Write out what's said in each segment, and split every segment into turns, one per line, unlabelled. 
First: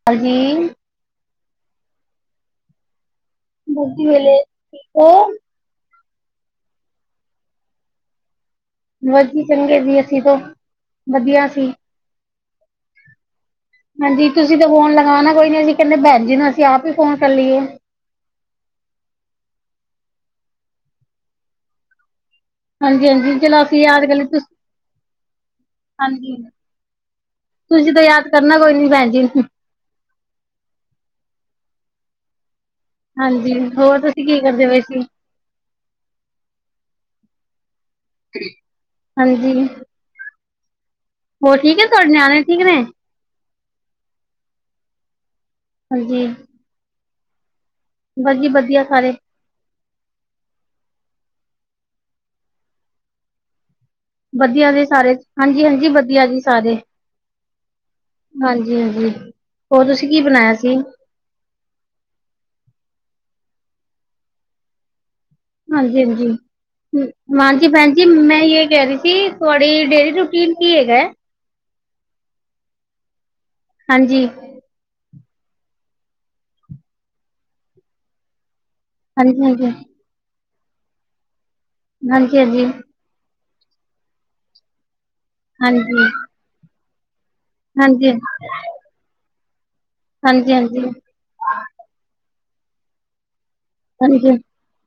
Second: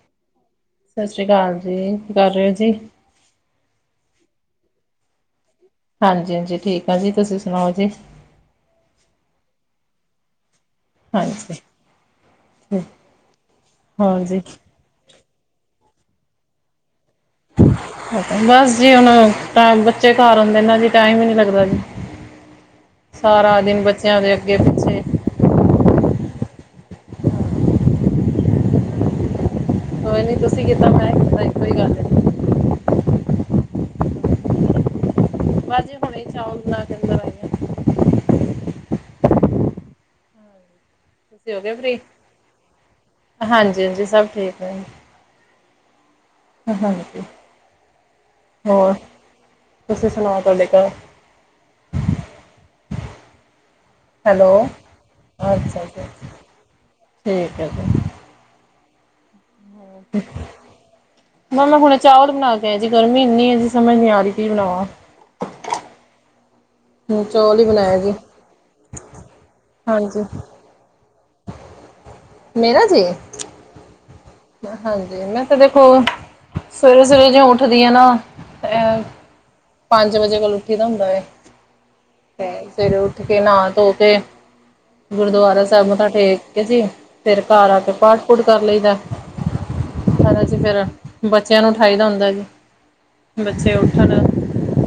[unintelligible]
ਸਾਸਰੀ ਕਾਲ ਜੀ ਕੀ ਕਰ ਰੈ ਓ ਜੀ।
ਵਧੀਆ ਠੀਕ ਓ?
ਹਾਂਜੀ ਹਾਂਜੀ ਠੀਕ ਆ ਜੀ ਤੁਸੀਂ ਸੁਣਾਓ ਜੀ।
ਵਧੀਆ ਚੰਗਾ ਜੀ ਅਸੀਂ ਤੇ
ਅਛਾ
ਹਾਂਜੀ ਤੁਸੀਂ ਤੇ ਫੋਨ ਲਗਾਣਾ ਕੋਈ ਨੀ, ਅਸੀਂ ਕੈਣੇ ਭੈਣ ਜੀ ਨੂੰ ਅਸੀਂ ਆਪ ਫੋਨ ਕਰ ਲਈਏ
ਬਸ ਜੀ ਹੁਣ ਟੈਂ ਬੱਚੇ ਘਰ ਆਂਦੇ ਨਾ ਜੀ ਟਾਈਮ ਈ ਨੀ ਲੱਗਦਾ ਜੀ।
ਹਾਂਜੀ ਹਾਂਜੀ
ਸਾਰਾ
ਚਲੋ ਅਸੀਂ
ਦਿਨ
ਯਾਦ ਕਰ
ਬੱਚਿਆਂ
ਲਈ
ਦੇ
ਤੁਸੀਂ
ਅੱਗੇ ਪਿ
ਹਾਂਜੀ, ਤੁਸੀਂ ਤਾਂ ਯਾਦ ਕਰਨਾ ਕੋਈ ਨੀ ਭੈਣ ਜੀ।
ਕੋਈ ਨੀ ਤੁਸੀਂ ਕਿਤਾ ਮੈਂ ਕਿਤਾ ਇੱਕੋ ਈ ਗੱਲ ਏ।
ਹਾਂਜੀ ਹੋਰ ਤੁਸੀਂ ਕੀ ਕਰਦੇ ਪਏ ਸੀ।
ਬੱਸ ਜੀ ਹੁਨੇ ਈ ਚਾਵਲ ਬਨਾ ਕੇ ਅੰਦਰ ਆਈ ਆਂ।
ਹਾਂਜੀ।
ਤੁਸੀਂ
ਹੋਰ
ਹੋ ਗਏ
ਠੀਕ ਹੈ
ਫਰੀ।
ਤੁਹਾਡੇ ਨਿਆਣੇ ਠੀਕ ਨੇ
ਹਾਂਜੀ-ਹਾਂਜੀ ਸਭ ਠੀਕ ਨੇ।
ਹਾਂਜੀ।
[unintelligible]
ਬਸ ਜੀ ਵਧੀਆ
ਹੋਰ
ਸਾਰੇ।
ਤੁਸੀਂ ਸੁਣਾਓ ਤੁਹਾਡੇ ਘਰ ਹੈਲੋ
ਵਧੀਆ ਜੀ ਸਾਰੇ,
ਅੱਛਾ
ਹਾਂਜੀ-ਹਾਂਜੀ
ਅੱਛਾ
ਵਧੀਆ ਜੀ ਸਾਰੇ।
ਠੀਕ ਹੈ ਜੀ
ਹਾਂਜੀ-ਹਾਂਜੀ ਹੋਰ ਤੁਸੀਂ ਕੀ ਬਨਾਇਆ ਸੀ।
ਮੈੈਂ ਹੁਣੇ ਚਾਵਲ ਬਨਾ ਕੇ ਆਈ ਸੀ, ਗਰਮੀ ਇੰਨੀ ਏ ਜੀ ਸਮਝ ਨੀ ਆ ਰਈ ਕੀ ਬਣਾਵਾਂ
ਹਾਂਜੀ, ਹਾਂਜੀ,
ਹੁਣ ਚੌਲ ਹੀ
ਹਾਂਜੀ
ਬਣਾਇਆ
ਭੈਣਜੀ
ਜੀ
ਮੈਂ ਏ ਕੈ ਰਈ ਸੀ ਤੁਹਾਡੀ ਡੇਲੀ
ਹਾਂਜੀ
ਰੂਟੀਨ ਕੀ ਹੈਗੈ।
ਮੇਰਾ ਜੀ।
ਹਾਂਜੀ।
ਹਾਂਜੀ, ਮੈਂ ਤਾਂ ਦੇਖੋ ਸਵੇਰੇ-ਸਵੇਰੇ ਜਿਂਵੇ ਉੱਠਦੀ ਆਂ ਨਾ ਅ
ਹਾਂਜੀ ਹਾਂਜੀ।
ਪੰਜ ਵਜੇ ਕੋਲ ਉੱਠੀ ਦਾ ਹੁੰੰਦਾ ਏ,
-ਹਾਂਜੀ
ਤੇ ਸਵੇਰੇ ਉੱਠ ਕੇ ਨਾ ਧੋ ਕੇ ਗੁਰਦੁਆਰਾ ਸਾਹਿਬ
-ਹਾਂਜੀ
ਮੱਥਾ ਟੇਕ ਕੇ ਜੀ, ਫੇਰ ਘਰ ਆ ਕੇ
-ਹਾਂਜੀ -ਹਾਂਜੀ।
ਪਾਠ ਪੂਠ ਕਰ ਲਈਦਾ ਪੈਲਾ
ਹਾਂਜੀ
ਅਸੀ ਫੇਰ ਬੱਚਿਆਂ ਨੂੰ ਉਠਾਈਦਾ ਹੁੰਦਾ ਜੀ। ਬੱਚੇ ਉੱਠਣ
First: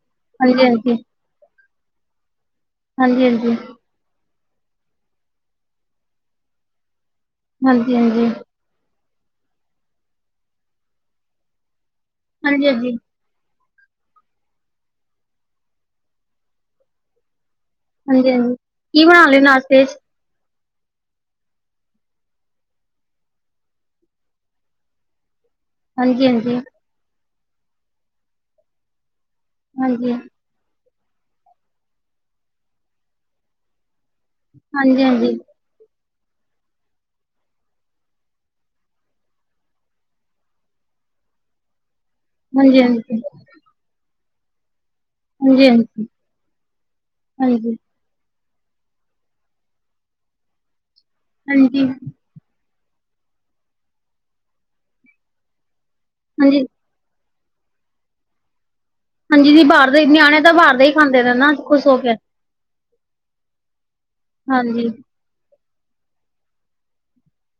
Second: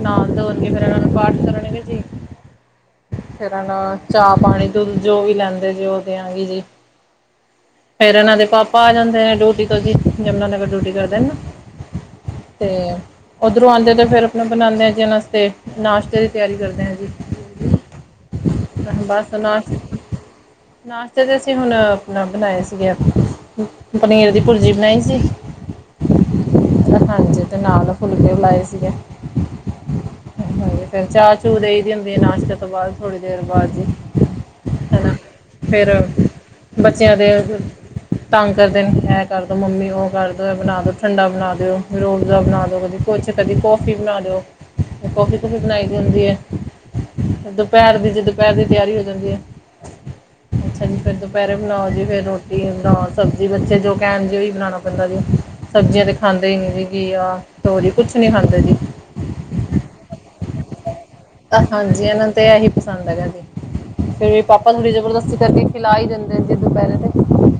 ਨਾਨ
-ਹਾਂਜੀ
ਧਰਨੇ, ਫੇਰ
-ਹਾਂਜੀ
ਇਨਾਂ
-ਹਾਂਜੀ
ਨੂੰ ਪਾਠ ਕਰਨਗੇ ਜੀ। ਫੇਰ ਹਨ ਚਾਹ ਪਾਣੀ ਦੁੱਧ ਜੋ ਵੀ ਲੈਂਦੇ ਜੇ ਉ ਦੇਆਂਗੀ ਜੀ
-ਹਾਂਜੀ -ਹਾਂਜੀ
ਫੇਰ
-ਹਾਂਜੀ।
ਇਨਾਂ ਦੇ ਪਾਪਾ ਆ ਜਾਂਦੇ ਨੇ ਡਿਊਟੀ ਤੋਂ ਜੀ, ਯਮੁਨਾ ਨਗਰ ਡਿਊਟੀ ਕਰਦੇ ਨੇ ਨਾ। ਤੇ
ਹਾਂਜੀ
ਓਧਰੋਂ ਆਦੇ ਤੇ ਫੇਰ ਆਪਣਾ ਬਨਾਦੇ ਆ ਜੀ ਇਨਾ ਨਾਸ਼ਤੇ ਦੀ ਤਿਆਰੀ ਕਰਦੇ ਆ ਜੀ
-ਹਾਂਜੀ -ਹਾਂਜੀ -ਹਾਂਜੀ -ਹਾਂਜੀ -ਹਾਂਜੀ ਕੀ ਬਣਾ
ਬਸ
ਲਿਆ
ਉਨਾਂ
ਨਾਸ਼ਤੇ ਚ
ਨਾਸ਼ਤਾ ਤੇ ਅਸੀਂ ਹੁਨ ਆਪਨਾ ਬਣਾਏ ਸੀਗੇ ਪਨੀਰ ਦੀ ਭੁਰਜੀ ਬਨਾਈ ਸੀ।
ਹਾਂਜੀ ਹਾਂਜੀ।
ਹਾਂਜੀ ਤੇ ਨਾਲ ਫੁਲਕੇ ਲਾਏ ਸੀਗੇ।
ਹਾਂਜੀ।
ਫੇਰ ਚਾ ਚੂ ਦੇਈ ਦੀ ਹੁੰਦੀ ਆ ਨਾਸ਼ਤੇ ਤੋਂ ਬਾਅਦ ਥੋੜੀ ਦੇਰ ਬਾਦ ਜੀ।
ਹਾਂਜੀ ਹਾਂਜੀ।
ਫੇਰ ਬੱਚਿਆਂ ਦੇ ਤੰਗ ਕਰਦੇ ਐ ਕਰ ਦਿਉ ਮੰਮੀ ਉ ਕਰ ਦੋ ਐ ਬਨਾ ਦੋ ਠੰਡਾ ਬਨਾ ਦਿਓ, ਰੋ ਵਜਾ ਬਨਾ ਦੋ, ਕਦੀ
-ਹਾਂਜੀ -ਹਾਂਜੀ
ਕੁਛ ਕਦੀ ਕੌਫੀ ਬਨਾ ਦਿਓ। ਕੋਫੀ ਕੂਫੀ
-ਹਾਂਜੀ -ਹਾਂਜੀ
ਬਨਾਈ ਦੀ ਹੁੰਦੀ ਏ,
-ਹਾਂਜੀ
ਦੁਪਹਿਰ ਦੀ ਜਦੋਂ ਦੁਪੈਰ ਦੀ ਤਿਆਰੀ ਹੋ ਜਾਂਦੀ ਏ, ਅੱਛਾ ਜੀ ਫੇਰ ਦੁਪੈਰੇ ਬਨਾਓ ਜੀ ਫੇਰ ਰੋਟੀ ਬਨਾਓ ਸਬਜੀ ਬੱਚੇ ਜੋ ਕੈਣ ਜੇ ਉਈ ਬਣਾਨਾ ਪੈਂਦਾ ਜੀ, ਸਬਜੀਆਂ ਤੇ ਖਾਂਦੇ ਈ ਨੀ ਜੀ- ਘਿਆ, ਤੋਰੀ ਕੁਛ ਨੀ ਖਾਂਦੇ ਜੀ।
ਹਾਂਜੀ ਦੀ ਬਾਰ ਦੇ ਨਿਆਣੇ ਤਾਂ ਬਾਰ ਦਾ ਈ-
ਹਾਂਜੀ ਏਨਾ ਨੂੰ ਤੇ ਏਹੀ ਪਸੰਦ ਹੈਗਾ ਜੇ, ਫੇਰ ਪਾਪਾ ਥੋੜੀ
ਹਾਂਜੀ।
ਜਬਰਦਸਤੀ ਕਰ- ਖਿਲਾ ਈ ਦੇਂਦੇ ਦੇ ਦੁਪੈਰੇ ਤੇ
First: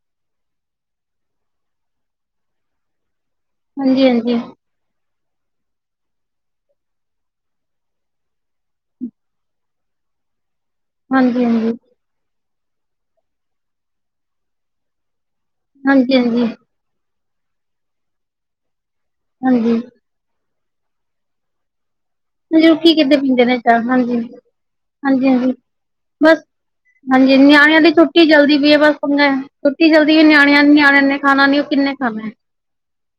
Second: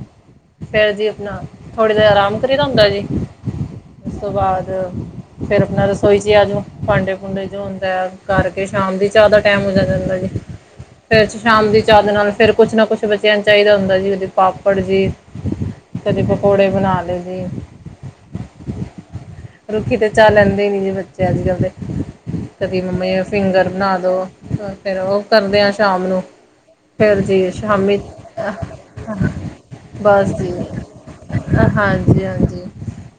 ਫੇਰ ਜੀ ਅਪਨਾ ਥੋੜੀ ਦੇਰ ਅਰਾਮ ਕਰੀ ਦਾ ਹੁੰਦੈ ਜੀ। ਉਸ ਤੋ
ਹਾਂਜੀ-ਹਾਂਜੀ,
ਬਾਦ ਫੇਰ ਅਪਨਾ ਰਸੋਈ ਚ ਆ ਜੋ, ਭਾਂਡੇ-ਭੂੰਡੇ ਜੋ ਹੁੰਦੈ ਕਾਰਕੇ ਸ਼ਾਮ ਦੀ ਚਾਅ ਦਾ ਟੈਮ ਹੋ ਜਾ ਜਾਂਦੈ ਜੇ, ਫੇਰ ਸ਼ਾਮ
ਹਾਂਜੀ-ਹਾਂਜੀ,
ਦੀ ਚਾਅ ਦੇ ਨਾਲ ਫੇਰ ਕੁੱਛ ਨਾ ਕੁੱਛ ਬਚੇਆ ਨੂੰ ਚਾਈਦਾ ਹੁੰਦੈ ਜੀ, ਕਦੀ ਪਾਪੜ ਜੀ ਕਦੀ
ਹਾਂਜੀ-ਹਾਂਜੀ, ਹਾਂਜੀ। ਹਾਂਜੀ,
ਪਕੋੜੇ ਬਨਾ ਲਏ ਜੀ।
ਹਾਂਜੀ ਹਾਂਜੀ
ਰੁਖੀ ਤੇ ਚਾਅ ਲੈਦੇ ਨੀ ਜੀ ਬੱਚੇ ਆੱਜ-ਕਾੱਲ ਦੇ
ਹਾਂਜੀ
ਕਦੀ
ਰੁੱਖੀ ਕਿੱਦੇ
ਮੰਮੀ ਓ
ਪੀਂਦੇ ਨੇ
ਫਿੰਗਰ
ਚਾਹ
ਬਨਾ ਦੋ,
ਹਾਂਜੀ,
ਫੇਰ ਓ
ਹਾਂਜੀ-ਹਾਂਜੀ
ਕਰਦੇ ਆ ਸ਼ਾਮ ਨੂੰ
ਬਸ
ਫੇਰ
ਹਾਂਜੀ
ਜੀ
ਨਿਆਣਿਆਂ ਦੀ
ਸ਼ਾਮੀ
ਛੁੱਟੀ
ਅਹ,
ਚੱਲਦੀ ਪਈ ਏ ਬਸ
ਅਹ
ਪੰਗਾ ਹੈ। ਛੁੱਟੀ ਚੱਲਦੀ ਏ
ਬਾੱਸ ਜੀ।
ਨਿਆਣਿਆਂ ਨਿਆਣਿਆਂ ਨੇ ਖਾਣਾ ਨੀ ਉਹ ਕਿੰਨੇ ਖਾਣਾ।
ਹਾਂਜੀ-ਹਾਂਜੀ।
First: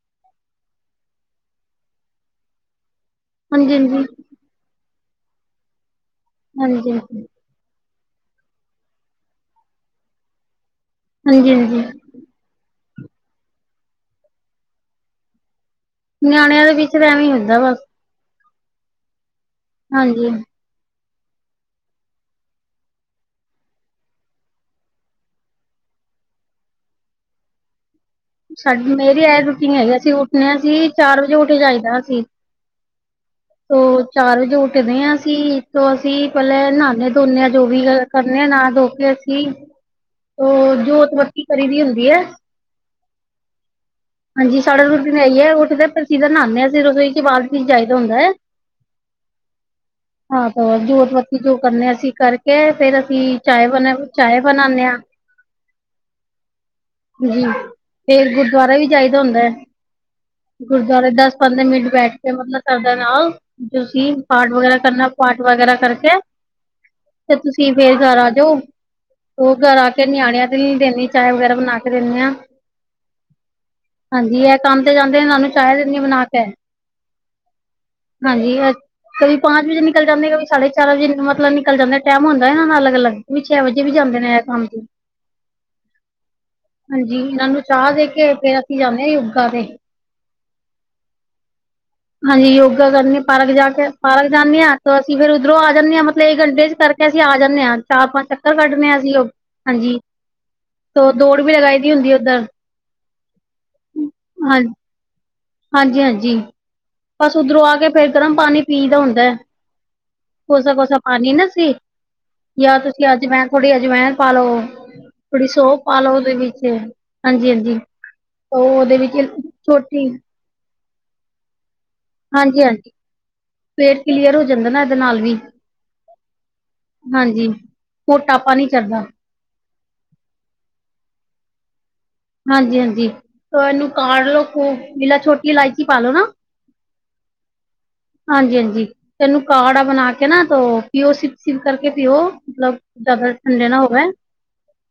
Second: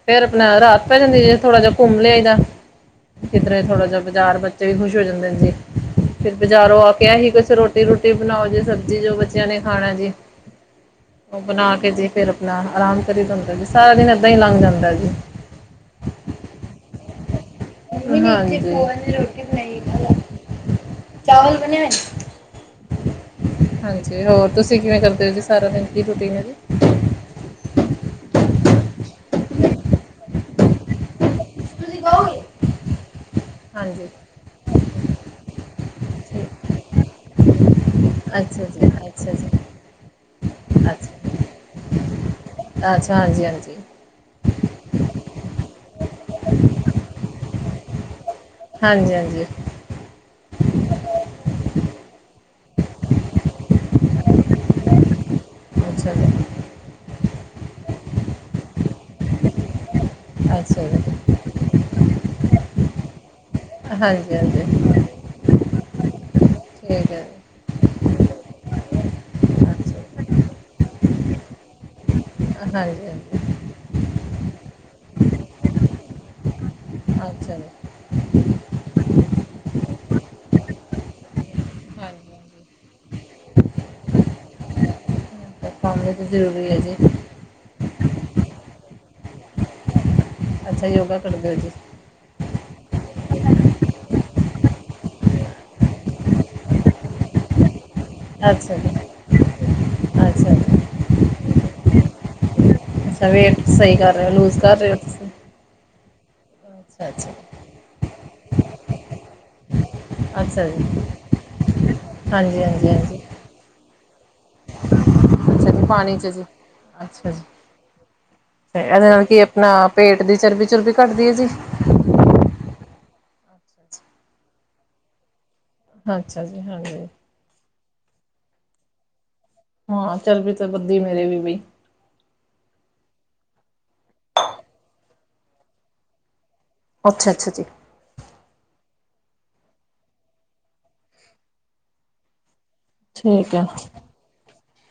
ਫੇਰ ਅਪਨਾ ਰਾਤ ਪੈ ਜਾਂਦੀ ਜੇ ਥੋੜਾ ਜਾ ਘੁੰਮ ਲਿਆਈ ਦਾ, ਕਿੱਦਰੇ ਥੋੜਾ ਜਾ
ਹਾਂਜੀ-ਹਾਂਜੀ,
ਬਾਜਾਰ-ਬਜ ਬੱਚੇ ਵੀ ਖੁਸ਼ ਹੋ ਜਾਂਦੇਨ ਜੀ, ਫਿਰ ਬਾਜਾਰੋ ਆ ਕੇ
ਹਾਂਜੀ-ਹਾਂਜੀ,
ਐਹੀ ਕੁੱਛ ਰੋਟ ਫੇਰ ਰੋਟੀ ਬਨਾਓ ਜੀ, ਸਬਜੀ ਜੋ ਬੱਚੇਆਂ ਨੇ ਖਾਣੈ ਜੀ, ਓ ਬਨਾ
ਹਾਂਜੀ-ਹਾਂਜੀ
ਕੇ ਜੀ ਫੇਰ ਨਾ ਅਰਾਮ ਕਰੀਦਾ ਹੂੰਦੈ ਜੀ, ਸਾਰਾ ਦਿਨ ਏਦਾਂ ਈ ਲਾੰਘ ਜਾਦੈ ਜੀ।
ਨਿਆਣੇਆਂ ਦੇ ਵਿਚ ਤਾਂ ਐਂਵੇ ਈ ਹੁੰਦੈ ਬਾੱਸ।
[inaudible]
ਹਾਂਜੀ।
ਚਾਵਲ ਬਨੇ ਹੋਏਨ ਹਾਂਜੀ, ਹੋਰ ਤੂਸੀ ਕਿਂਵੇ ਕਰਦੇ ਓ ਜੀ ਸਾਰਾ ਦਿਨ, ਕੀ ਰੋਟੀਨ ਏ ਜੀ?
ਸਾਡ, ਮੇਰੀ ਐ ਰੁਟੀਨ ਹੈਗੀ, ਅਸੀ ਉਠਨੈ ਅਸੀ ਚਾਰ ਵਜੇ ਉਠ ਜਾਈਦੈ
ਤੁਸੀਂ
ਅਸੀ।
ਕਹੋਗੇ
ਤੋ
ਹਾਂਜੀ
ਚਾਰ ਵਜੇ ਉਠਦੇ ਆਂ ਅਸੀ, ਤੋ ਅਸੀ ਪੈਲੇ ਨ੍ਹਾਨੇ ਧੋਨੇ ਆ ਜੋ ਵੀ ਅ ਕਰਨੇ ਆ
ਅੱਛਾ
ਨ੍ਹਾ ਧੋ
ਜੀ
ਕੇ
ਅੱਛਾ
ਅਸੀ,
ਜੀ
ਓ ਜੋਤ ਬੱਤੀ ਕਰੀ ਦੀ ਹੁੰਦੀ ਐ।
ਅਛਾ ਹਾਂਜੀ-ਹਾਂਜੀ।
ਹਾਂਜੀ, ਸਾਡਾ ਰੂਟੀਨ ਐਈ ਐ, ਉਠ ਦੇ ਪਰ ਸੀਦਾ ਨ੍ਹਾਨੇ ਆਂ ਅਸੀ, ਰਸੋਈ ਚ ਬਾਦ ਚ ਜਾਈਦਾ ਹੁੰਦੈ।
ਹਾਂਜੀ-ਹਾਂਜੀ।
[inaudible] ਆਹੋ ਜੋਤ ਬੱਤੀ ਜੋ ਕਰਨੇ ਅਸੀ ਕਾਰਕੇ ਫੇਰ ਅਸੀ ਚਾਏ ਬਨੇ, ਚਾਏ ਬਨਾਨੇ ਆਂ। [inaudible]
ਅੱਛਾ [unintelligible]
ਜੀ, ਫੇਰ ਗੁਰਦੁਆਰਾ ਈ ਜਾਈਦੈ ਹੁੰਦੈ,
ਅੱਛਾ ਜੀ
ਗੁਰਦੁਆਰੇ ਦਾੱਸ ਪੰਦੇ ਮਿੰਟ ਬੈਠ ਕੇ ਮਤਲਬ ਸਰੱਦਾ ਨਾਲ, ਤੂਸੀ
ਹਾਂਜੀ
ਪਾਠ
ਹਾਂਜੀ
ਵਗੈਰਾ ਕਰਨਾ ਪਾਠ ਵਗੈਰਾ ਕਰਕੇ,
ਠੀਕ ਹੈ
ਤੇ
ਜੀ
ਤੂਸੀ ਫੇਰ ਘਰ ਆਜੋ। ਓ ਘਰ ਆ ਕੇ
ਅੱਛਾ
ਨਿਆਣੇਆਂ ਦੀ ਦੇਨੀ ਚਾਏ ਵਗੈਰਾ ਬਨਾ ਕੇ ਦੇਨੇ ਆਂ।
[inaudible]
ਹਾਂਜੀ, ਐ ਕਾੰਮ ਤੇ ਜਾਂਦੇ ਐਨਾ ਨੂੰ ਚਾਏ ਦੇਨੀ ਆ ਬਨਾ ਕੇ,
ਅੱਛਾ ਜੀ
ਹਾਂਜੀ ਐ ਕਦੀ ਪਾੰਚ ਬਜੇ ਨਿਕਲ ਜਾਂਦੇ, ਕਬੀ ਸਾਢੇ ਚਾਰ ਵਜੇ ਮਤਲਬ ਨਿਕਲ ਜਾਂਦੇ, ਟੈਮ
ਹਾਂਜੀ
ਹੁੰਦੈ
ਹਾਂਜੀ
ਐਨਾ ਦਾ ਅਲਗ-ਅਲਗ ਨੀ ਛੇ ਵਜੇ ਵੀ ਜਾਂਦੇ ਨੇ ਐ ਕਾੰਮ ਤੇ।
ਐ ਕਾੰਮ ਵੀ ਤੇ ਜਰੂਰੀ ਐ ਜੀ।
ਇਨਾ ਨੂੰ ਚਾਅ ਦੇ ਕੇ ਫੇਰ ਅਸੀ ਜਾਨੇ ਆ ਯੋੱਗਾ ਤੇ।
ਅੱਛਾ ਯੋਗਾ ਕਰਦੇ ਓ ਜੀ।
ਹਾਂਜੀ, ਯੋਗਾ ਕਰਨੀ ਪਾਰਕ ਜਾ ਕੇ, ਪਾਰਕ ਜਾਨੇ ਆਂ ਤਾ ਅਸੀ ਫੇਰ ਉਦਰੋ ਆ ਜਾਨੇ ਆਂ ਮਤਲਬ ਏਕ ਘੰਟੇ ਚ ਕਰ ਤੇ ਅਸੀ ਆ ਜਾਨੇ ਆ। ਚਾਰ-ਪਾੰਜ ਚੱਕਰ
ਅੱਛਾ
ਕੱਟਨੇ
ਜੀ
ਆ ਅਸੀ, ਹਾਂਜੀ,
ਅੱਛਾ ਜੀ
ਤੋ ਦੋੜ ਵੀ ਲਗਾਈ ਦੀ ਹੁੰਦੀ ਏ ਓਦੱਰ।
ਅੱਛਾ ਵੇਟ ਸਈ ਕਰ ਰੇ ਓ, ਲੂਜ਼ ਕਾਰ ਰੇ ਓ?
ਹਾਂਜੀ-ਹਾਂਜੀ,
ਅੱਛਾ
ਬਾੱਸ ਉਦੱਰੋ ਆ ਕੇ ਫੇਰ ਗਰਮ ਪਾਨੀ ਪੀਅ ਦਾ ਹੁੰਦੈ।
ਅੱਛਾ ਜੀ
ਕੋਸਾ-ਕੋਸਾ ਪਾਣੀ ਨਾ ਤੁਸੀ,
ਹਾਂਜੀ
ਯਾ
ਹਾਂਜੀ
ਤੁਸੀ
ਹਾਂਜੀ
ਅਜਵੈਨ, ਥੋੜੀ ਅੱਜਵੈਨ - ਪਾਲੋ, ਥੋੜੀ
ਅੱਛਾ
ਸੋਫ
ਜੀ
ਪਾਲੋ
ਪਾਣੀ 'ਚ
ਓਦੇ
ਜੀ
ਵਿੱਚ,
ਅੱਛਾ ਜੀ
ਹਾਂਜੀ-ਹਾਂਜੀ।
ਤੇ, ਇਹਦੇ ਨਾਲ ਕੀ ਆਪਣਾ ਪੇਟ ਦੀ ਚਰਬੀ-ਚੁਰਬੀ ਘੱਟਦੀ ਏ ਜੀ?
ਹਾਂਜੀ-ਹਾਂਜੀ। ਪੇਟ ਕਿਲੀਅਰ ਹੋ ਜਾਂਦਾ ਨਾ, ਏਦੇ ਨਾਲ ਵੀ।
ਅੱਛਾ ਜੀ, ਹਾਂਜੀ।
ਹਾਂਜੀ, ਮ੍ਹੋਟਾਪਾ ਨੀ ਚੜਦਾ।
ਹਾਂ, ਚੱਰਬੀ ਤੇ ਵਧਦੀ ਮੇਰੇ ਵੀ ਬਈ।
ਹਾਂਜੀ-ਹਾਂਜੀ, ਤੋ ਏਨੂੰ ਕਾੜਲੋੋ ਖੂਬ, ਮਿਲਾ ਛੋਟੀ ਇਲਾਇਚੀ ਪਾਲੋ ਨਾ।
ਅੱਛਾ-ਅੱਛਾ ਜੀ।
ਹਾਂਜੀ-ਹਾਂਜੀ। ਇਹਨੂੰ ਕਾੜਾ ਬਣਾਕੇ ਨਾ ਤੋ, ਪੀਓ, ਸਿਪ-ਸਿਪ ਕਰਕੇ ਪੀਓ, ਮਤਲਬ ਜ਼ਿਆਦਾ
ਠੀਕ ਹੈ
ਠੰਡੇ ਨਾ ਹੋਵੈ,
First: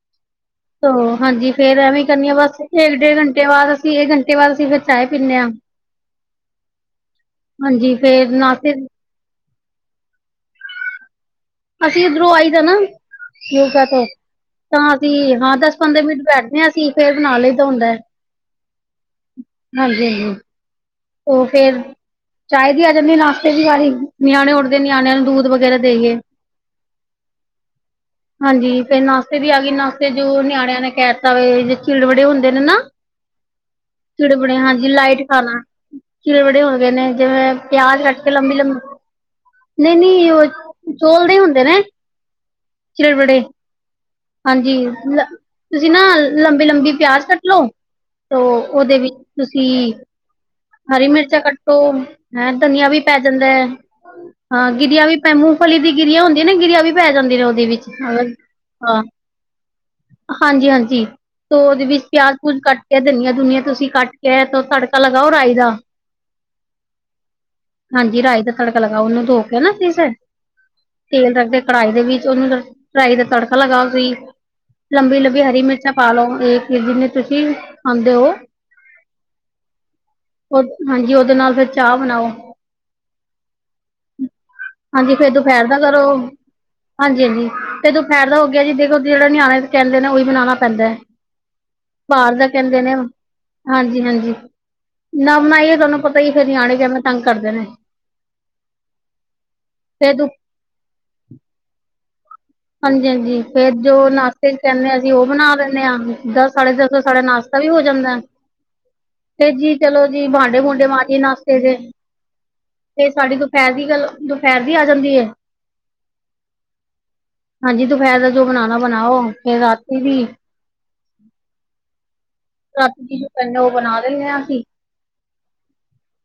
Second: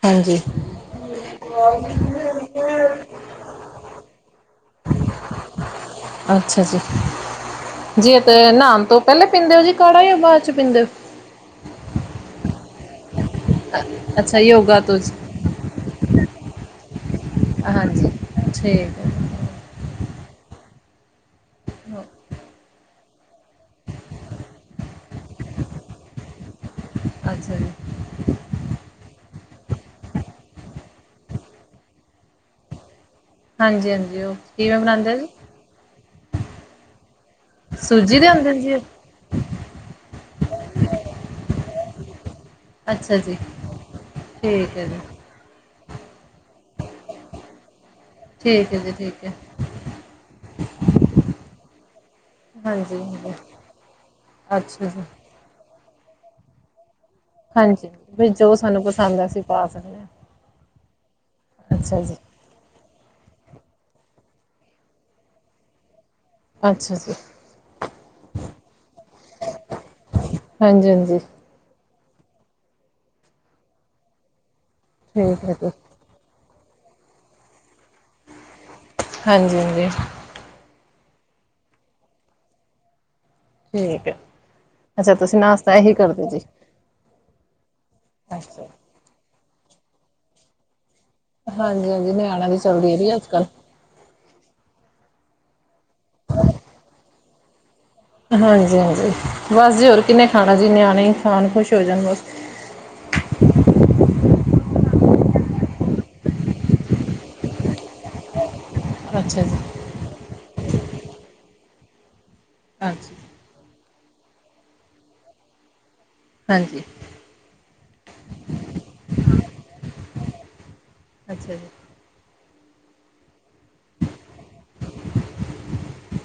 ਹਾਂਜੀ
ਤ ਹਾਂਜੀ ਫੇਰ ਐਵੇਂ ਕਰਨੀ ਆ ਬਸ, ਏਕ-ਡੇਢ ਘੰਟੇ ਬਾਦ ਅਸੀ, ਏਕ ਘੰਟੇ ਬਾਦ ਅਸੀਂ ਫੇਰ ਚਾਏ ਪੀਂਨੇ ਆਂ।
ਅੱਛਾ ਜੀ
ਹਾਂਜੀ, ਫੇਰ ਨਾ ਫਿਰ
ਪੈਲੇ ਪੀਂਦੇ ਓ ਜੀ ਕਾੜਾ, ਯਾ ਬਾਅਦ 'ਚ ਪੀਂਦੇ ਓ?
ਅਸੀਂ ਉੱਧਰੋਂ ਆਈ ਦਾ ਨਾ, ਯੋਗਾ ਤੋ,
ਅੱਛਾ ਯੋਗਾ
ਤਾਂ
ਤੋਂ ਜੀ
ਅਸੀਂ ਹਾਂ ਦੱਸ ਪੰਦਰੇ ਮਿੰਟ ਬੈਠਦੇ ਆਂ ਅਸੀਂ, ਫੇਰ ਬਣਾ ਲਈ ਦਾ ਹੁੰਦਾ,
ਹਾਂਜੀ ਠੀਕ ਹੈ
ਹਾਂਜੀ-ਹਾਂਜੀ। ਓ ਫੇਰ ਚਾਏ ਦੀ ਆ ਜਾਂਦੀ ਨਾਸ਼ਤੇ ਦੀ ਵਾਰੀ, ਨਿਆਣੇ ਉੱਠਦੇ, ਨਿਆਣਿਆਂ ਨੂੰ ਦੂਧ ਵਗੈਰਾ ਦੇਈਏ।
ਅੱਛਾ ਜੀ।
ਹਾਂਜੀ, ਫਿਰ ਨਾਸ਼ਤੇ ਦੀ ਆਗੀ, ਨਾਸਤੇ ਜੋ ਨਿਆਣਿਆਂ ਨੇ ਕੈਤਾ ਵੇ, ਜ ਚਿੜਵੜੇ ਹੁੰਦੇ ਨੇ, ਨਾ।
ਹਾਂਜੀ ਹਾਂਜੀ ਉਹ
ਚਿੜਵੜੇ,
ਕਿਵੇਂ
ਹਾਂਜੀ
ਬਣਾਉਂਦੇ ਆ
ਲਾਈਟ
ਜੀ
ਖਾਨਾ। ਚਿੜਵੜੇ ਹੋ ਗਏ ਨੇ ਜਿਵੇਂ, ਪਿਆਜ
ਸੂਜੀ
ਕੱਟ
ਦੇ
ਕੇ
ਹੁੰਦੇ ਨੇ
ਲੰਬੇ-ਲੰ
ਜੀ ਉਹ
ਨਈ-ਨਈ, ਓ ਚੋਲਦੇ ਹੁੰਦੇ ਨੇ।
ਅੱਛਾ ਜੀ।
ਚਿੜਵੜੇ ਹਾਂਜੀ,
ਠੀਕ ਹੈ ਜੀ
ਤੁਸੀਂ ਨਾ ਲੰਬੀ-ਲੰਬੀ ਪਿਆਜ਼ ਕੱਟਲੋ ਤੋ,
ਠੀਕ ਹੈ ਜੀ
ਓਦੇ ਵਿੱਚ
ਠੀਕ ਹੈ
ਤੁਸੀ ਹਰੀ ਮਿਰਚਾਂ ਕੱਟੋ, ਹੈਂ ਧਨੀਆ
ਹਾਂਜੀ
ਵੀ ਪੈ
ਹਾਂਜੀ
ਜਾਂਦਾ ਐ, ਹਾਂ
ਅੱਛਾ ਜੀ
ਗਿਰੀਆਂ ਵੀ ਐ ਮੂੰਫਲੀ ਦੀ ਗਿਰੀਆਂ ਹੁੰਦੀਆਂ ਨਾ, ਗਿਰੀਆ ਵੀ ਪੈ ਜਾਂਦੇ ਨੇ ਓਦੇ ਵਿੱਚ,
ਹਾਂਜੀ
ਹੂੰ,
ਵੀ ਜੋ ਸਾਨੂੰ
ਹਾਂ,
ਪਸੰਦ ਹੈ ਅਸੀਂ ਪਾ ਸਕਦੇ ਹਾਂ
ਹਾਂਜੀ-ਹਾਂਜੀ। ਤੋ ਓਦੇ
ਅੱਛਾ
ਵਿੱਚ
ਜੀ
ਪਿਆਜ ਕੁੱਝ ਕੱਟਕੇ ਧਨੀਆਂ-ਧੁਨੀਆਂ ਤੁਸੀਂ ਕੱਟਕੇ, ਤੜਕਾ ਲਗਾਓ ਰਾਈ ਦਾ।
ਅੱਛਾ ਜੀ।
ਹਾਂਜੀ ਰਾਈ ਦਾ ਤੜਕਾ ਲੱਗਾਓ, ਓਨੂੰ ਧੋਕੇ ਨਾ ਫਿਰ ਸੇ।
ਹਾਂਜੀ-ਹਾਂਜੀ।
ਕੜਾਈ ਦੇ ਵਿੱਚ ਓਨੂੰ, ਰਾਈ ਦਾ ਤੜਕਾ ਲਗਾਓ ਵੀ, ਲੰਬੀ-ਲੰਬੀ
ਠੀਕ ਹੈ
ਹਰੀ
ਜੀ
ਮਿਰਚ ਪਾਲੋ, ਏ ਜਿੰਨੇ ਤੁਸੀਂ ਖਾਂਦੇ ਓ।
ਹਾਂਜੀ-ਹਾਂਜੀ।
ਓ, ਹਾਂਜੀ ਓਦੇ ਨਾਲ ਫੇਰ ਚਾ ਬਣਾਓ।
ਠੀਕ ਐ।
ਹਾਂਜੀ, ਫੇਰ ਦੁਪੈਰ ਦਾ ਕਰੋ।
ਜੀ
ਹਾਂਜੀ-ਹਾਂਜੀ, ਤੇ ਦੁਪਹਿਰ ਦਾ ਹੋਗਿਆ
ਅੱਛਾ
ਜੀ ਦੇਖੋ ਜੇੜਾ ਨਿਆਣੇ ਕੈਂਦੇ ਨੇ, ਓਈ ਬਣਾਣਾ ਪੈਂਦਾ ਏ।
ਹਾਂਜੀ-ਹਾਂਜੀ, ਨਿਆਣਿਆਂ ਦੀ ਚੱਲਦੀ ਏ ਬ‌ਈ ਅੱਜ-ਕੱਲ।
ਹਾਂਜੀ -ਹਾਂਜੀ। ਨਾ ਬਣਾਈਏ ਤੁਆਨੂੰ ਪਤਾ ਈ ਏ ਫੇਰ ਨਿਆਣੇ ਕੈਵੇਂ ਤੰਗ ਕਰਦੇ ਨੇ।
ਹਾਂਜੀ -ਹਾਂਜੀ। ਬਸ ਜੀ ਹੋਰ
ਫਿਰ
ਕਿੰਨੇ
ਦੁ
ਖਾਣਾ ਜੀ ਨਿਆਣੇ ਈ ਖਾਣ ਖੁਸ਼ ਹੋ ਜਾਣ ਬਸ।
ਹਾਂਜੀ- ਹਾਂਜੀ ਫੇਰ ਜੋ ਨਾਸ਼ਤੇ ਚ ਕੈਣੇ ਆਂ ਅਸੀਂ ਓ ਬਣਾ ਲੈਨੇ ਆਂ। ਦਸ ਸਾਢੇ ਦਸ ਸਾਡੇ ਨਾਸ਼ ਤਾ ਵੀ ਹੋ ਜਾਂਦੈ। ਤੇ ਜੀ ਚਲੋ ਜੀ, ਭਾਂਡੇ- ਭੂੰਡੇ ਮਾਜੀਏ ਨਾਸ਼ਤੇ ਦੇ। ਤੇ
ਹਾਂਜੀ
ਸਾਡੀ ਦੂ- ਦੁਪਹਿਰ ਦੀ ਗੱਲ ਦੁਪਹਿਰ ਦੀ ਆ ਜਾਂਦੀ ਏ।
ਹਾਂਜੀ
ਹਾਂਜੀ ਦੁਪਹਿਰ ਦਾ ਜੋ ਬਣਾਣਾ ਬਣਾਓ ਫਿਰ ਰਾਤੀ ਵੀ
ਅੱਛਾ ਜੀ
ਰਾਤੀ ਕੀ ਜੋ ਕਹਿੰਦਾ ਉਹ ਬਣਾ ਦਿੰਦੇ ਆਂ।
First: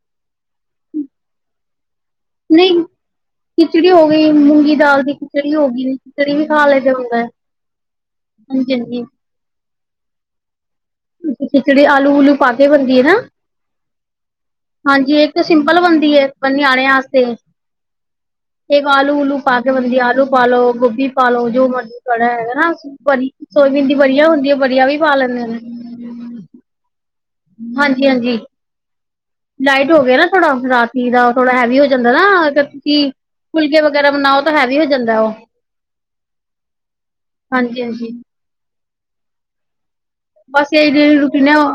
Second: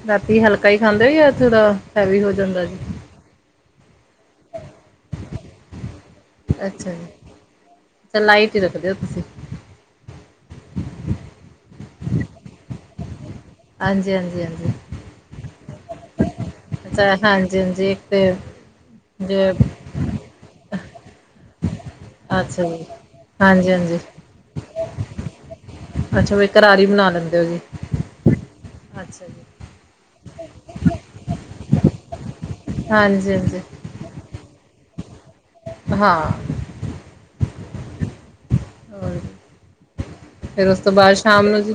ਰਾਤੀ ਹਲਕਾ ਹੀ ਖਾਂਦੇ ਹੋ ਯਾ ਥੋੜਾ ਹੈਵੀ ਕੋਈ।
ਨਹੀਂ ਖਿਚੜੀ ਹੋ ਗਈ ਮੂੰਗੀ ਦਾਲ ਦੀ ਖਿਚੜੀ ਹੋ ਗਈ। ਖਿਚੜੀ ਵੀ ਖਾ ਲਈ ਦਾ
ਅੱਛਾ ਜੀ
ਹੁੰਦੈ,
ਅੱਛਾ ਲਾਈਟ ਹੀ
ਹਾਂਜੀ
ਰੱਖਦੇ ਹੋ
ਹਾਂਜੀ।
ਤੁਸੀਂ
ਖਿਚੜੀ ਆਲੂ ਉਲੂ ਪਾ ਕੇ ਬਣਦੀ ਏ ਨਾ।
ਹਾਂਜੀ ਹਾਂਜੀ
ਹਾਂਜੀ ਇੱਕ ਤੇ ਸਿੰਪਲ ਬਣਦੀ ਏ ਨਿਆਣਿਆਂ
ਅੱਛਾ
ਆਸਤੇ।
ਹਾਂਜੀ ਹਾਂਜੀ ਇੱਕ ਤੇ
ਇਹ ਆਲੂ ਉਲੂ
ਜੇ
ਪਾ ਕੇ ਬਣਦੀ ਆਲੂ ਪਾ ਲੋ ਗੋਭੀ ਪਾ ਲੋ ਜੋ ਮਰਜ਼ੀ ਤੁਹਡਾ ਹੈਗਾ
ਅੱਛਾ
ਨਾ
ਜੀ
ਪਾਜੀ
ਹਾਂਜੀ
ਸੋਇਆਬੀਨ
ਹਾਂਜੀ
ਵੜੀਆਂ ਹੁੰਦੀਆਂ ਵੜੀਆਂ ਵੀ ਪਾ ਲੈਂਦੇ ਨੇ
ਅੱਛਾ ਵੀ ਕਰਾਰੀ ਬਣਾ ਲੈਂਦੇ ਹੋ ਜੀ,
ਹਾਂਜੀ ਹਾਂਜੀ
ਅੱਛਾ ਜੀ।
ਲਾਈਟ ਹੋ ਗਿਆ ਨਾ ਥੋੜਾ ਰਾਤੀ ਦਾ, ਥੋੜਾ ਹੈਵੀ ਹੋ ਜਾਂਦਾ ਨਾ ਅਗਰ ਤੁਸੀਂ
ਹਾਂਜੀ ਹਾਂਜੀ
ਫੁਲਕੇ ਵਗੈਰਾ ਬਣਾਓ ਤਾਂ ਹੈਵੀ ਹੋ ਜਾਂਦੈ ਉਹ
ਹਾਂ
ਹਾਂਜੀ ਹਾਂਜੀ
ਹੋਰ
ਬਸ
ਫਿਰ ਉਸ
ਇਹੀ
ਤੋਂ ਬਾਅਦ
ਡੇਲੀ
ਸ਼ਾਮ
ਰੁਟੀਨ
ਨੂੰ ਜੀ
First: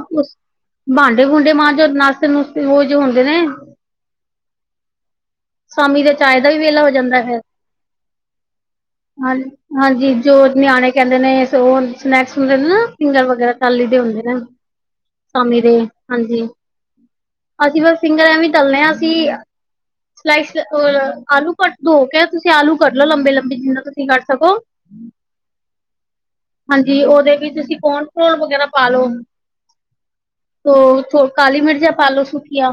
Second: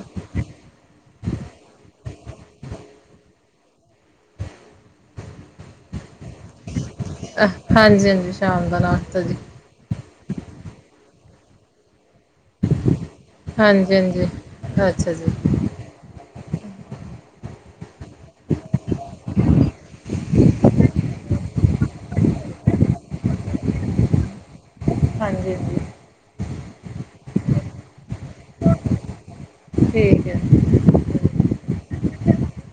ਭਾਂਡੇ ਭੂੰਡੇ ਮਾਂਜੋ ਨਾਸ਼ਤੇ ਨੁਸਤੇ ਉਹੋ ਜਿਹੇ ਹੁੰਦੇ ਨੇ ਸ਼ਾਮੀ ਦੇ ਚਾਏ ਦਾ ਵੀ ਵੇਹਲਾ ਹੋ ਜਾ
ਅਹ ਹਾਂਜੀ ਹਾਂਜੀ ਸ਼ਾਮ ਦਾ ਨਾਸ਼ਤਾ
ਹਾਂ
ਜੀ
ਹਾਂਜੀ ਜੋ ਨਿਆਣੇ ਕਹਿੰਦੇ ਨੇ ਸੋ ਸਨੈਕਸ ਵਗੈਰਾ ਨਾ ਫਿੰਗਰ ਵਗੈਰਾ ਤਾਲੀ
ਹਾਂਜੀ
ਦੇ ਹੁੰਦੇ
ਹਾਂਜੀ
ਨੇ
ਅੱਛਾ ਜੀ
ਸ਼ਾਮੀ ਦੇ ਹਾਂਜੀ ਅਸੀਂ ਬਸ ਫਿੰਗਰ ਐਵੇਂ ਤਲਨੇ ਆਂ ਅਸੀਂ ਸਲਾਈਸ ਆਲੂ ਕੱਟ ਧੋ ਕੇ ਤੁਸੀਂ ਆਲੂ ਕਟ ਲੋ ਲੰਬੇ ਲੰਬੇ, ਜਿੰਨਾ ਤੁਸੀਂ ਕੱਟ ਸਕੋ
ਹਾਂਜੀ
ਹਾਂਜੀ ਉਹਦੇ ਵੀ ਤੁਸੀਂ ਕੋਨਫਲੋਰ ਵਗੈਰਾ ਪਾ ਲੋ।
ਠੀਕ ਹੈ।
ਹੋ ਥੋ ਕਾਲੀ ਮਿਰਚਾ ਪਾਲੋ ਸੁੱਕਿਆਂ।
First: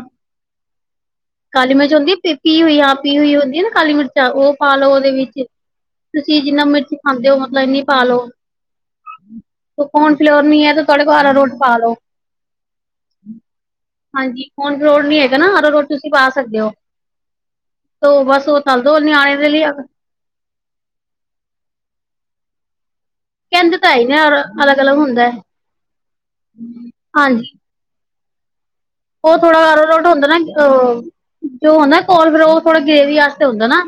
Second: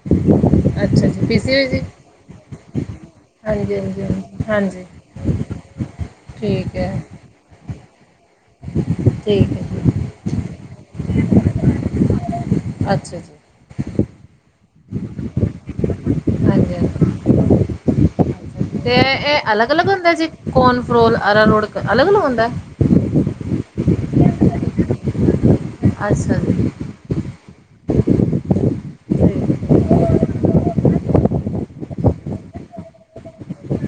ਪਿਸੀ ਹੋਈ ਜੀ।
ਪਿਸੀ ਹੋਈ ਆ ਪੀ ਹੋਈ ਹੁੰਦੀ ਹੈ ਨਾ
ਹਾਂਜੀ
ਕਾਲੀ
ਹਾਂਜੀ
ਮਿਰਚਾਂ
ਹਾਂਜੀ
ਉਹ ਪਾ
ਹਾਂਜੀ
ਲਓ ਉਹਦੇ ਵਿੱਚ ਤੁਸੀਂ ਜਿੰਨਾ
ਠੀਕ ਹੈ
ਮਿਰਚ ਖਾ ਦਿਓ ਮਤਲਬ ਇੰਨੀ ਪਾਲੋ।
ਠੀਕ ਹੈ ਜੀ
ਕੌਨ ਫਲੋਰ ਨਹੀ ਹੈ ਤੇ ਤੁਹਾਡੇ ਕੋਲ ਆਰਾਰੋਟ ਪਾਲੋੋ।
ਅੱਛਾ ਜੀ।
ਹਾਂਜੀ ਕੋਨ ਫਲੋਰ ਨੀ ਹੈਗਾ ਨਾ ਆਰਾਰੋਟ ਤੁਸੀਂ ਪਾ ਸਕਦੇ ਓ।
ਹਾਂਜੀ ਹਾਂਜੀ ਤੇ
ਨਿਆਣੇ ਦੇ
ਇਹ
ਲਈ
ਅਲੱਗ ਅਲੱਗ
ਕਹਿੰਦੇ
ਹੁੰਦੇ ਨ। ਕੋਨ ਫਰੋਲ ਆਰਾਰੋੜ ਅਲੱਗ ਅਲੱਗ ਹੁੰਦੈ।
ਕਹਿੰਦੇ ਤੇ ਹੈ ਈ ਨੇ ਅਲੱਗ ਅਲੱਗ ਹੁੰਦੈ।
ਅੱਛਾ ਜੀ
ਹਾਂਜੀ। ਉਹ ਥੋੜਾ
ਠੀਕ।
ਅਰਾਰੋਟ ਹੁੰਦੈ ਨਾ ਅ ਜੋ ਹੁੰਦਾ ਕੋਨ ਫਰੋ ਓ ਥੋੜਾ ਗੇਵੀ ਵਾਸਤੇ ਹੁੰਦਾ ਨਾ,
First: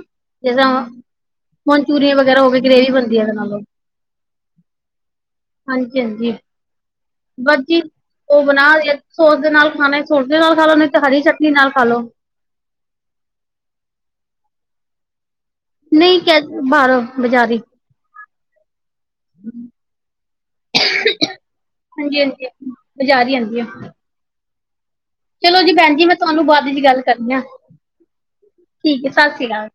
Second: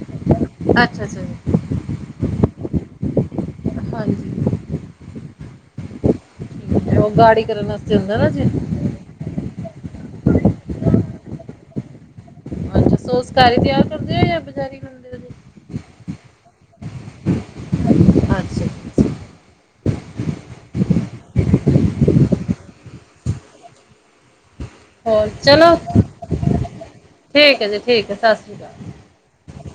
ਜਸ
ਅੱਛਾ ਅੱਛਾ ਜੀ
ਮਨਚੂਰੀਅਨ ਵਗੈਰਾ ਹੋਗੇ ਗ੍ਰਰੇਵੀ ਬਣਦੀ ਏਦੇ ਨਾਲੋ
ਹਾਂਜੀ।
ਹਾਂਜੀ-ਹਾਂਜੀ।
ਠੀਕ ਹੈ ਉਹ ਗਾੜੀ
ਬੱਸ
ਕਰਨ
ਜੀ,
ਵਾਸਤੇ ਹੁੰਦਾ ਨਾ
ਓ
ਜੀ
ਬਣਾਰੀ ਐ ਸੋਸ ਦੇ ਨਾਲ ਖਾਣਾ ਸੋਸ ਦੇ ਨਾਲ ਖਾਲੋ, ਨਈ ਤੇ ਹਰੀ ਚਟਨੀ ਨਾਲ ਖਾ ਲੋ।
ਅੱਛਾ ਸੋਸ ਘਰ ਈ ਤੇਆਰ ਕਰਦੇ ਓ ਜਾਂ ਬਜ਼ਾਰੀ ਕ?
ਨਹੀਂ ਕ ਬਾਰੋਂ, ਬਜਾਰੀ।
ਅੱਛਾ। ਜੀ
ਹਾਂਜੀ-ਹਾਂਜੀ ਬਜ਼ਾਰ ਈ ਆਦੀ ਆ। ਚਲੋ ਜੀ ਭੈਣ ਜੀ ਮੈਂ ਤੁਵਾਨੂੰ ਬਾਦ ਚ ਗੱਲ ਕਰਨੀ ਆ,
ਠੀਕ ਹੈ ਜੀ ਹੈ ਸਤਿ ਸ਼੍ਰੀ ਅਕਾਲ
ਠੀਕ ੲੈ ਸਸ ਸ੍ਰੀ ਅਕਾਲ।